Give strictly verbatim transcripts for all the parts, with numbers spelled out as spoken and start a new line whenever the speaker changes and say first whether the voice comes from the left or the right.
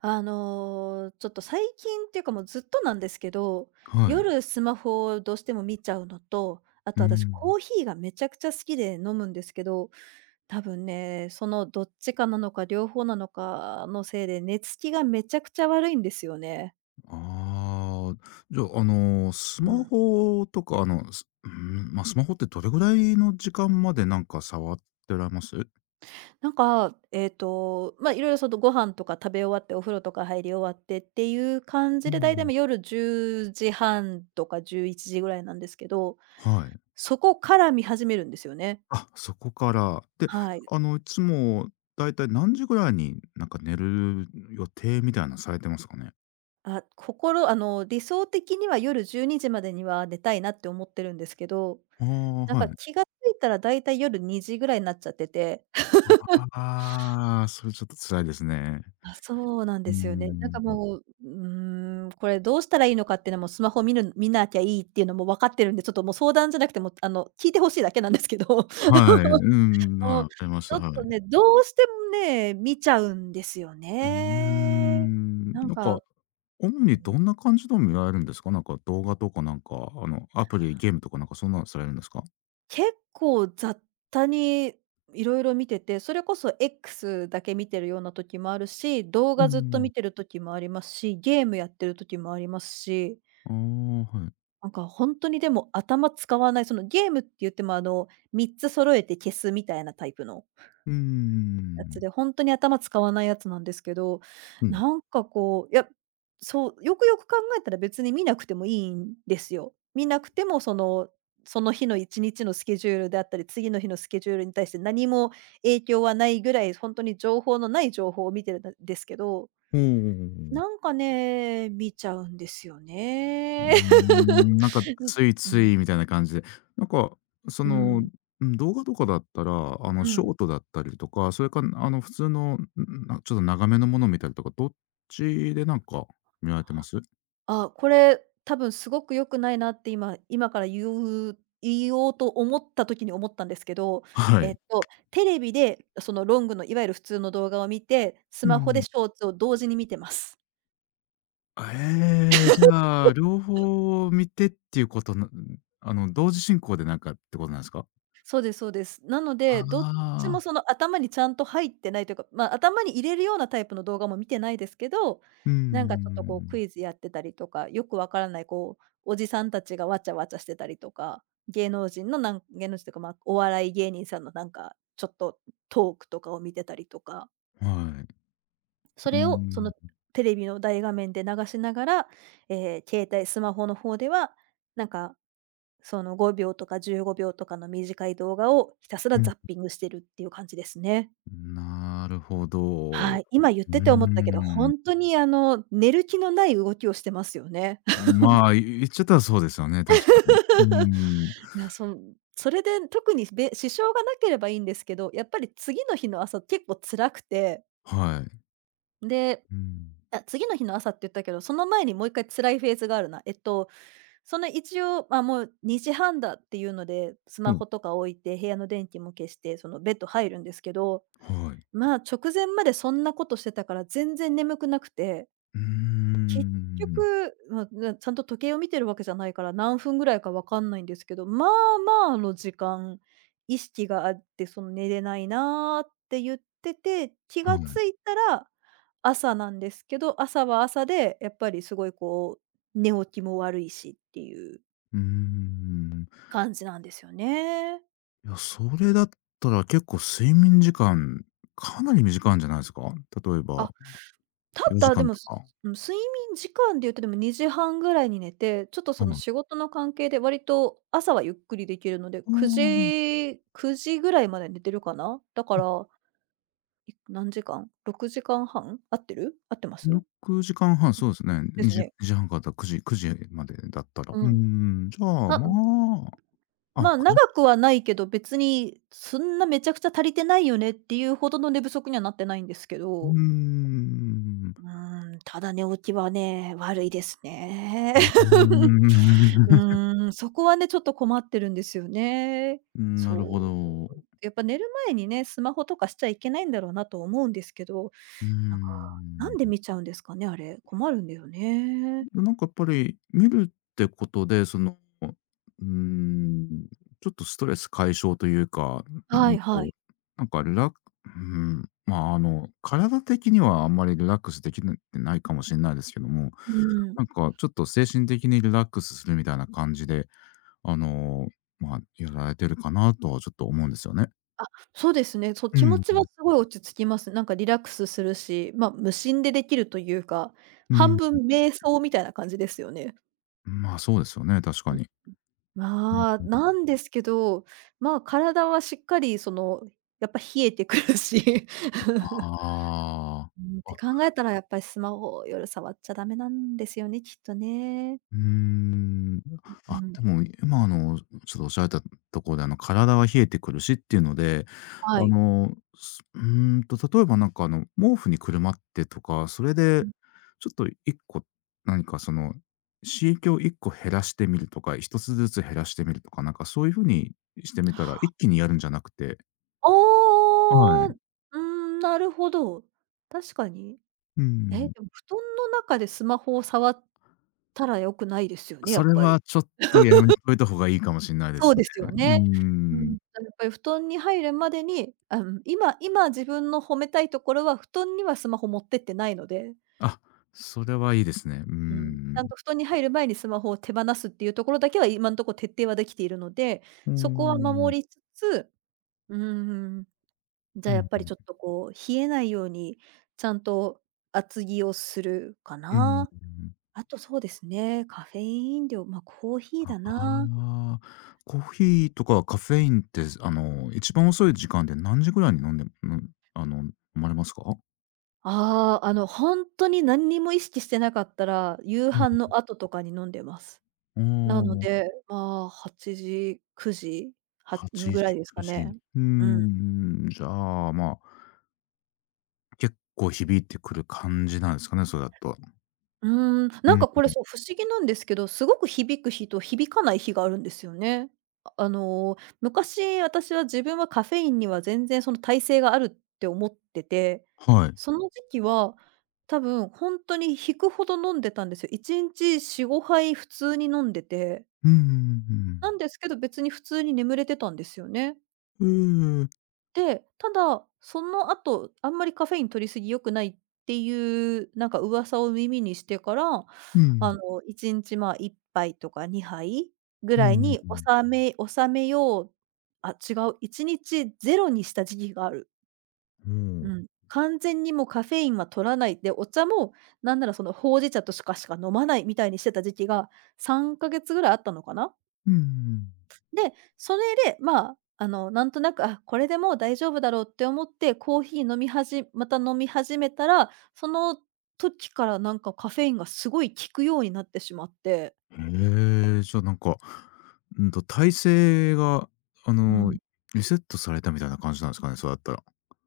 right: あの、ちょっと最近っていうかもうずっとなんですけど、
left: はい。
right: 夜スマホをどうしても見ちゃうのと、あ
left: う
right: と私
left: ん。
right: コーヒーがめちゃくちゃ好きで飲むんですけど、多分ね、そのどっちかなのか両方なのかのせいで寝つきがめちゃくちゃ悪いんですよね。
left: ああ、じゃあ、あの、ス
right: う
left: マ
right: ん。
left: ホとか、あの、すうん、まあ、スマホってどれぐらいの時間までなんか触ってられます？
right: なんか、えっと、まあ、いろいろそのご飯とか食べ終わってお風呂とか入り終わってっていう感
left: う
right: じで、だいたい
left: ん。
right: ま夜じゅうじはんとかじゅういちじぐらいなんですけど、
left: はい。
right: そこから見始めるんですよね。
left: あ、そこから。で、
right: はい。
left: あの、いつもだいたい何時ぐらいになんか寝る予定みたいなのされてますかね？
right: あ、心あの、理想的には夜じゅうにじまでには寝たいなって思ってるんですけど、
left: ああ、
right: なん
left: は
right: か
left: い。
right: 気がついたらだいたい夜にじぐらいになっちゃってて。
left: ああ、それちょっと辛いですね。
right: あ、そうなん
left: うー
right: ですよね。なんか
left: ん。
right: もう、うーん、これどうしたらいいのかっていうのもスマホ見る見なきゃいいっていうのも分かってるんで、ちょっともう相談じゃなくても、あの、聞いて欲しいだけなんですけど。
left: はい。うん、
right: もう、
left: わかりまし
right: ち
left: た。
right: ょっ
left: は
right: と
left: い。
right: ね、どうしてもね、見ちゃうんですよ
left: うー
right: ね。
left: ん、
right: なん
left: なんか
right: か、
left: 主
right: う
left: にど
right: ん、
left: んな感じの見られるんですか？なんか動画とかなんか、あの、アプリ、ゲームとかなんかそんなのされるんですか？
right: 結構雑多にいろいろ見てて、それこそ X だけ見てるような時もあるし、動
left: う
right: 画ずっと
left: ん。
right: 見てる時もありますし、ゲームやってる時もありますし、
left: ああ、はい。
right: なんか本当にでも頭使わない、そのゲームって言ってもあの、みっつ揃えて消すみたいなタイプの
left: うんうんう
right: や
left: んん
right: つ
left: う
right: で、本当に頭使わないやつなんですけど、なんかこう、いや、そう、よくよく考えたら別に見なくてもいいんですよ。見なくてもその、その日のいちにちのスケジュールであったり、次の日のスケジュールに対して何も影響はないぐらい、本当に情報のない情報を見てるんですけど、
left: おお
right: なんかね、見ちゃうんですよ
left: うー
right: ね。
left: ん、なんかつい ついみたいな感じで、なんか、そ
right: うん、う
left: の、
right: ん、
left: ん、動画とかだったら、あの、
right: う
left: ショ
right: ん。
left: ートだったりとか、それか、あの、普通の、んなちょっと長めのものを見たりとか、どっちでなんか見られてます？
right: あ、これ、多分すごく良くないなって今今から言う言おうと思った時に思ったんですけど、
left: は
right: え
left: い。
right: っと、テレビでそのロングのいわゆる普通の動画を見て、ス
left: う
right: マホで
left: ん
right: ショーツを同時に見てます。
left: あ、ええ、じゃあ、両方を見てっていうことなあの、同時進行でなんかってことなんですか？
right: そうですそうです。なの
left: あ
right: で、どっちも
left: あ、
right: その頭にちゃんと入ってないというか、ま、あ頭に入れるようなタイプの動画も見てないですけど、
left: うん
right: なんかちょっと
left: ん
right: こうクイズやってたりとか、よくわからないこう、おじさんたちがわちゃわちゃしてたりとか、芸能人のなん芸能人というか、まあ、お笑い芸人さんのなんか、ちょっとトークとかを見てたりとか、
left: はい。
right: そ
left: う
right: れをそ
left: ー
right: の
left: ん。
right: テレビの大画面で流しながら、ええ、携帯、スマホの方では、なんかそのごびょうとかじゅうごびょうとかの短い動画をひたすら
left: うん。
right: ザッピングしてるっていう感じですね。
left: なるほど。う
right: はい、今言っ
left: ー
right: てて思ったけど、ほ
left: ん。
right: んとにあの、寝る気のない動きをしてますよね。
left: まあ、い言っちゃったらそうですよね、確かに。うー ん。
right: いや、そんそれで特にべ支障がなければいいんですけど、やっぱり次の日の朝結構辛くて、
left: はい。
right: で、
left: うん。
right: あ、次の日の朝って言ったけど、その前にもういっかい辛いフェーズがあるな。えっと、その一応、ま、もうにじはんだっていうので、ス
left: ほ
right: マ
left: う、
right: ホとか置いて部屋の電気も消して、そのベッド入るんですけど
left: はい。
right: まあ、直前までそんなことしてたから全然眠くなくて、
left: うー
right: 結
left: ん。
right: 局、まあ、なちゃんと時計を見てるわけじゃないから、何分ぐらいかわかんないんですけど、まあまあの時間、意識があって、その寝れないなーって言ってて、気
left: は
right: が
left: い。
right: ついたら朝なんですけど、朝は朝でやっぱりすごいこう、寝起きも悪いしっていう
left: うーん。
right: 感じなんですよね。
left: いや、それだったら結構睡眠時間、かなり短いんじゃないですか？例えば
right: あたっ
left: 4
right: た
left: 時
right: で
left: 間
right: も、
left: と
right: す
left: か。
right: うん、睡眠時間で言うとでもにじはんぐらいに寝て、ちょっとそ
left: う
right: の
left: ん。
right: 仕事の関係で割と朝はゆっくりできるので、
left: ま
right: 9
left: あ
right: 時9時ぐらいまで寝てるかな。だから、い何時間？ろくじかんはん？合ってる？合っ
left: あ、
right: てます？
left: ろくじかんはん、
right: あ、
left: そうですね。
right: で
left: 2
right: す
left: 時2
right: ね。
left: 時半からだくじくじまでだったら。うー
right: うん。
left: ん、じゃあ、
right: たまあ
left: まあ、あ、9
right: 長
left: 時
right: くはないけど、別にそんなめちゃくちゃ足りてないよねっていうほどの寝不足にはなってないんですけ
left: う
right: ど。
left: ん。
right: うーん、ただ寝起きはね、悪いですね。
left: うー
right: う
left: ん。
right: ーん、そこはね、ちょっと困ってるんですよね。
left: うーん、な
right: そ
left: るほ
right: う。
left: ど。う
right: やっぱ寝る前にね、スマホとかしちゃいけないんだろうなと思うんですけど、
left: ー
right: なんか、なんで
left: ん。
right: 見ちゃうんですかね、あれ。困るんだよね。
left: で、なんかやっぱり見るってことで、その、うーん、ちょっとストレス解消というか、う
right: は
left: ん
right: いは
left: と、
right: い。
left: なんかリラックうん、まあ、あの、体的にはあんまりリラックスできてないかもしれないですけども、
right: うん。
left: なんかちょっと精神的にリラックスするみたいな感じで、あの、まあ、やられてるかなとはちょっと思うんですよね。
right: あ、そうですね。そう、
left: う
right: 気持
left: ん、
right: ちはすごい落ち着きます。なんかリラックスするし、まあ、無心でできるというか、
left: う
right: 半
left: ん。
right: 分瞑想みたいな感じですよね。
left: まあ、そうですよね、確かに。
right: まあ、なんですけど、まあ、体はしっかりその、やっぱ冷えてくるし。
left: あ。あ。
right: うん、って考えたらやっぱりスマホを夜触っちゃダメなんですよね、きっとね。
left: うーん。
right: う
left: あ、
right: ん、
left: でも今あの、ちょっとおっしゃられたところで、あの体は冷えてくるしっていうので、
right: は
left: あ
right: い。
left: の、すうーんと、例えばなんかあの、毛布にくるまってとか、それで
right: うん。
left: ちょっといっこ何かその、刺激をいっこ減らしてみるとか、ひとつずつ減らしてみるとか、なんかそういう風にしてみたら、一気にやるんじゃなくて
right: あ
left: は
right: う
left: い。
right: ーうん、なるほど。確かに。
left: う
right: え、
left: ん。
right: でも布団の中でスマホを触ったら良くないですよね、や
left: そ
right: っ
left: れ
right: ぱ
left: は
right: り。
left: ちょっとやめといた方がいいかもしんないで
right: そう
left: すね。
right: ですよ
left: うー
right: ね。う
left: ん。
right: ん、だやっぱり布団に入るまでに、あ、うん、今今自分の褒めたいところは、布団にはスマホ持ってってないので、
left: あ、それはいいですね。うー
right: うん、ちゃん
left: ん。
right: と布団に入る前にスマホを手放すっていうところだけは、今んとこ徹底はできているので、
left: うー
right: そこは
left: ん。
right: 守りつつ、うーん、じ
left: う
right: ゃあや
left: ん
right: っぱ
left: う
right: り
left: ん。
right: ちょっとこう、冷えないように、ちゃんと厚着をするか
left: うん。
right: な。あとそうですね、カフェイン飲料、ま、コーヒー
left: あ
right: だな。
left: あ、コーヒーとかカフェインって、あの、一番遅い時間で何時ぐらいに飲んでんあの、飲まれますか？
right: ああ、あの、本当に何にも意識してなかったら、夕
left: うん。
right: 飯の後とかに飲んでます。
left: あ
right: なの
left: ん、
right: で、まあ、はちじ、くじ、は
left: はちじ、
right: ぐらいです
left: 9
right: か
left: 時。う
right: ね。
left: ー
right: うん。
left: ん、じゃあ、まあ、結構響いてくる感じなんですかね、それだと。
right: うーん、
left: う
right: なん
left: ん。
right: かこれそう、不思議なんですけど、すごく響く日と響かない日があるんですよね。ああの、昔、私は自分はカフェインには全然その耐性があるって思ってて、
left: はい。
right: その時期は多分ほんとに引くほど飲んでたんですよ。いちにちよん、ごはい普通に飲んでて
left: うんう
right: な
left: ん
right: んですけど、別に普通に眠れてたんですよね。
left: うんうん。ええ。
right: で、ただ、その後、あんまりカフェイン取りすぎ良くないっていう、なんか噂を耳にしてから、
left: うん。
right: あの、いちにち、まあ、いっぱいとかにはいぐ
left: う
right: らい
left: ん
right: に
left: うん。
right: 収め収めよう、あ、違う、いちにちロにした時期がある。
left: お
right: う
left: お。
right: ん。完全にもうカフェインは取らない。で、お茶もなんならそのほうじ茶としかしか飲まないみたいにしてた時期がさんかげつぐらいあったのかな。
left: うんうん。
right: で、それで、まあ、あの、なんとなく、あ、これでもう大丈夫だろうって思って、コーヒー飲みはじまた飲み始めたら、その時からなんかカフェインがすごい効くようになってしまって。
left: へえ、じゃあなんか、うんと、体勢があ
right: う
left: の、
right: ん。
left: リセットされたみたいな感じなんですかね、そうだったら。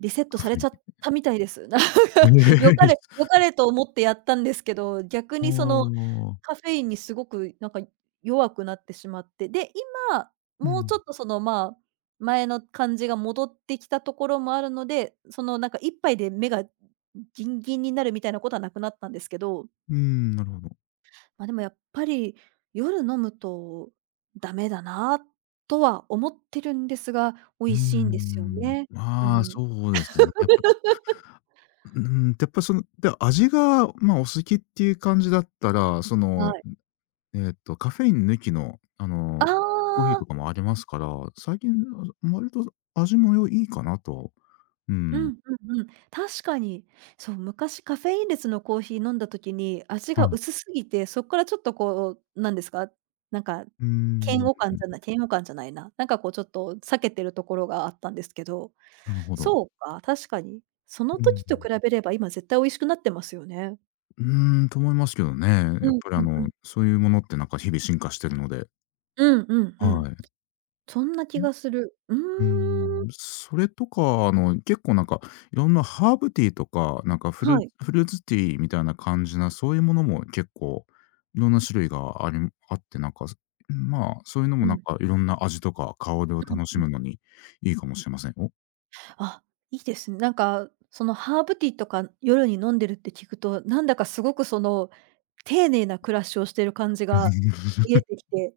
right: リセット
left: カ
right: さ
left: フ
right: れ
left: ェ
right: ち
left: に。
right: ゃったみたいです。なんか、良かれ良 かれと思ってやったんですけど、逆
left: ええ。あ
right: にその、
left: あ、
right: カフェインにすごくなんか弱くなってしまって、で、今、
left: う
right: もう
left: ん。
right: ちょっとその、まあ、前の感じが戻ってきたところもあるので、そのなんか一杯で目がギンギンになるみたいなことはなくなったんですけど、
left: うーん、なるほど。
right: まあ、でもやっぱり夜飲むとダメだなとは思ってるんですが、美
left: うー
right: 味しいんですよ
left: ん。
right: ね。う
left: まあ、
right: ん。
left: そうですね。やっぱ、うーん、やっぱその、で、味が、まあ、お好きっていう感じだったら、そ
right: は
left: の、
right: い。
left: えっと、カフェイン抜きの、あ
right: あ
left: の、コーヒーとか
right: あ。
left: もありますから、最近、あ、割と味も良いいかなと、う
right: う
left: ん、
right: んうんうん。確かに。そう、昔カフェインレスのコーヒー飲んだ時に、味
left: は
right: が
left: い。
right: 薄すぎて、そっからちょっとこう、なんですか、なんか、
left: うー
right: 嫌
left: ん。
right: 悪感じゃない嫌悪感じゃないな。なんかこうちょっと避けてるところがあったんですけど、
left: なるほど。
right: そうか、確かに。その
left: うん。
right: 時と比べれば今絶対美味しくなってますよね。
left: うーん、と思いますけどね。や
right: う
left: っ
right: ん
left: ぱり
right: う
left: あ
right: んう
left: の、
right: ん。
left: そういうものってなんか日々進化してるので、
right: うんうんう
left: は
right: ん。
left: い。
right: そんな気がする。う
left: うー
right: ーん。
left: ん、それとか、あの、結構なんか、いろんなハーブティーとか、なんかフル
right: はい。
left: フルーツティーみたいな感じな、そういうものも結構いろんな種類がありあって、なんか、まあ、そういうのも
right: うん。う
left: なん
right: ん
left: かいろんな味とか香りを
right: う
left: 楽し
right: ん。
left: むのにいいかもしれませんよ。
right: あ、いいですね。なんか、そのハーブティーとか夜に飲んでるって聞くと、なんだかすごくその、丁寧な暮らしをしてる感じが 見えてきて、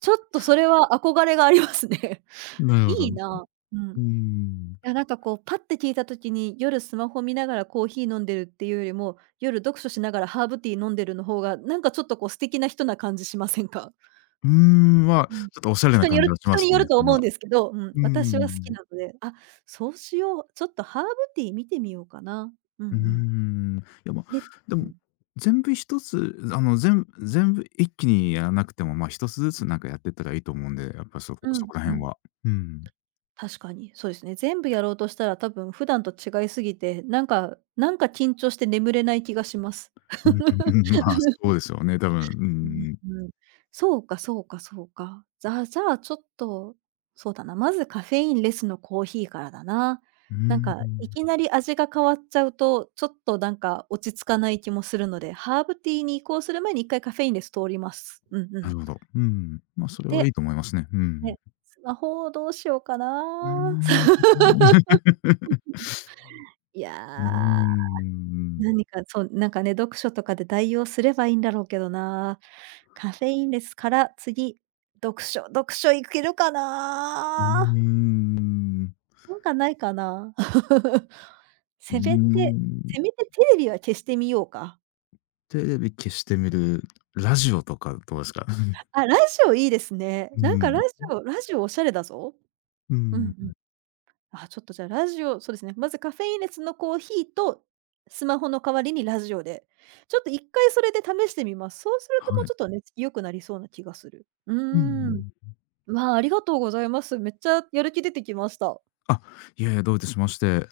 right: ちょっとそれは憧れがありますね。
left: なるほど。
right: い
left: う
right: いな。うん。
left: ー
right: い
left: ん。
right: や、なんかこうパッて聞いた時に、夜スマホ見ながらコーヒー飲んでるっていうよりも、夜読書しながらハーブティー飲んでるの方が、なんかちょっとこう素敵な人な感じしませんか？
left: うーん、まあ、
right: うん。
left: ちょっとおしゃれな
right: 人に
left: 感
right: よ
left: じ
right: る
left: はしま
right: 人
left: す
right: によ
left: ね。
right: ると思うんですけど、うん、
left: うー
right: 私は好き
left: ん。
right: なので、あ、そうしよう、ちょっとハーブティー見てみようかな。うんう
left: うー
right: ん。
left: ん。いや、ま、
right: で
left: でも、
right: うん。
left: 全部一つ、あの、全全部一気にやらなくても、ま、ひとつずつなんかやってったらいいと思うんで、やっぱそこ
right: う
left: そ
right: ん
left: こら
right: う
left: 辺
right: ん。
left: は。うん。
right: 確かに、そうですね。全部やろうとしたら多分普段と違いすぎて、なんかなんか緊張して眠れない気がします。
left: うんうんうん、まあ、そうですよね、多分。うんうんう
right: う
left: ん。
right: んそうかそうかそうか。じゃあじゃあ、ちょっと、そうだな、まずカフェインレスのコーヒーからだな。
left: う
right: なん
left: ー
right: か、
left: ん。
right: いきなり味が変わっちゃうと、ちょっとなんか落ち着かない気もするので、ハーブティーに移行する前に一回カフェインレス通ります。うんう
left: なるほ
right: ん。
left: ど。うん。ま、それはい
right: で、
left: いと思いますね。うん。
right: ね、スマホをどうしようか
left: うー
right: な。
left: ん。
right: いや
left: うー
right: ー、
left: ん。
right: 何かそう、なんかね、読書とかで代用すればいいんだろうけどな。カフェインレスから次、読書読書いけるか
left: うー
right: な？
left: ん。
right: なんかないかな？
left: うー
right: せめて
left: ん。
right: せめてテレビは消してみようか。
left: テレビ消してみる、ラジオとかどうですか？
right: あ、ラジオいいですね。
left: う
right: なんかラ
left: ん。
right: ジオラジオおしゃれだぞ。
left: う
right: うんう
left: ん。
right: ん。あ、ちょっとじゃあラジオそうですね、まずカフェインレスのコーヒーと、スマホの代わりにラジオで、ちょっと一回それで試してみます。そうすると
left: は
right: もう
left: い。
right: ちょっと熱気よ良くなりそうな気がする。う
left: うんう
right: ーん。
left: ん。
right: まあ、ありがとうございます。めっちゃやる気出てきました。
left: あ、いやいや、どういたしまして。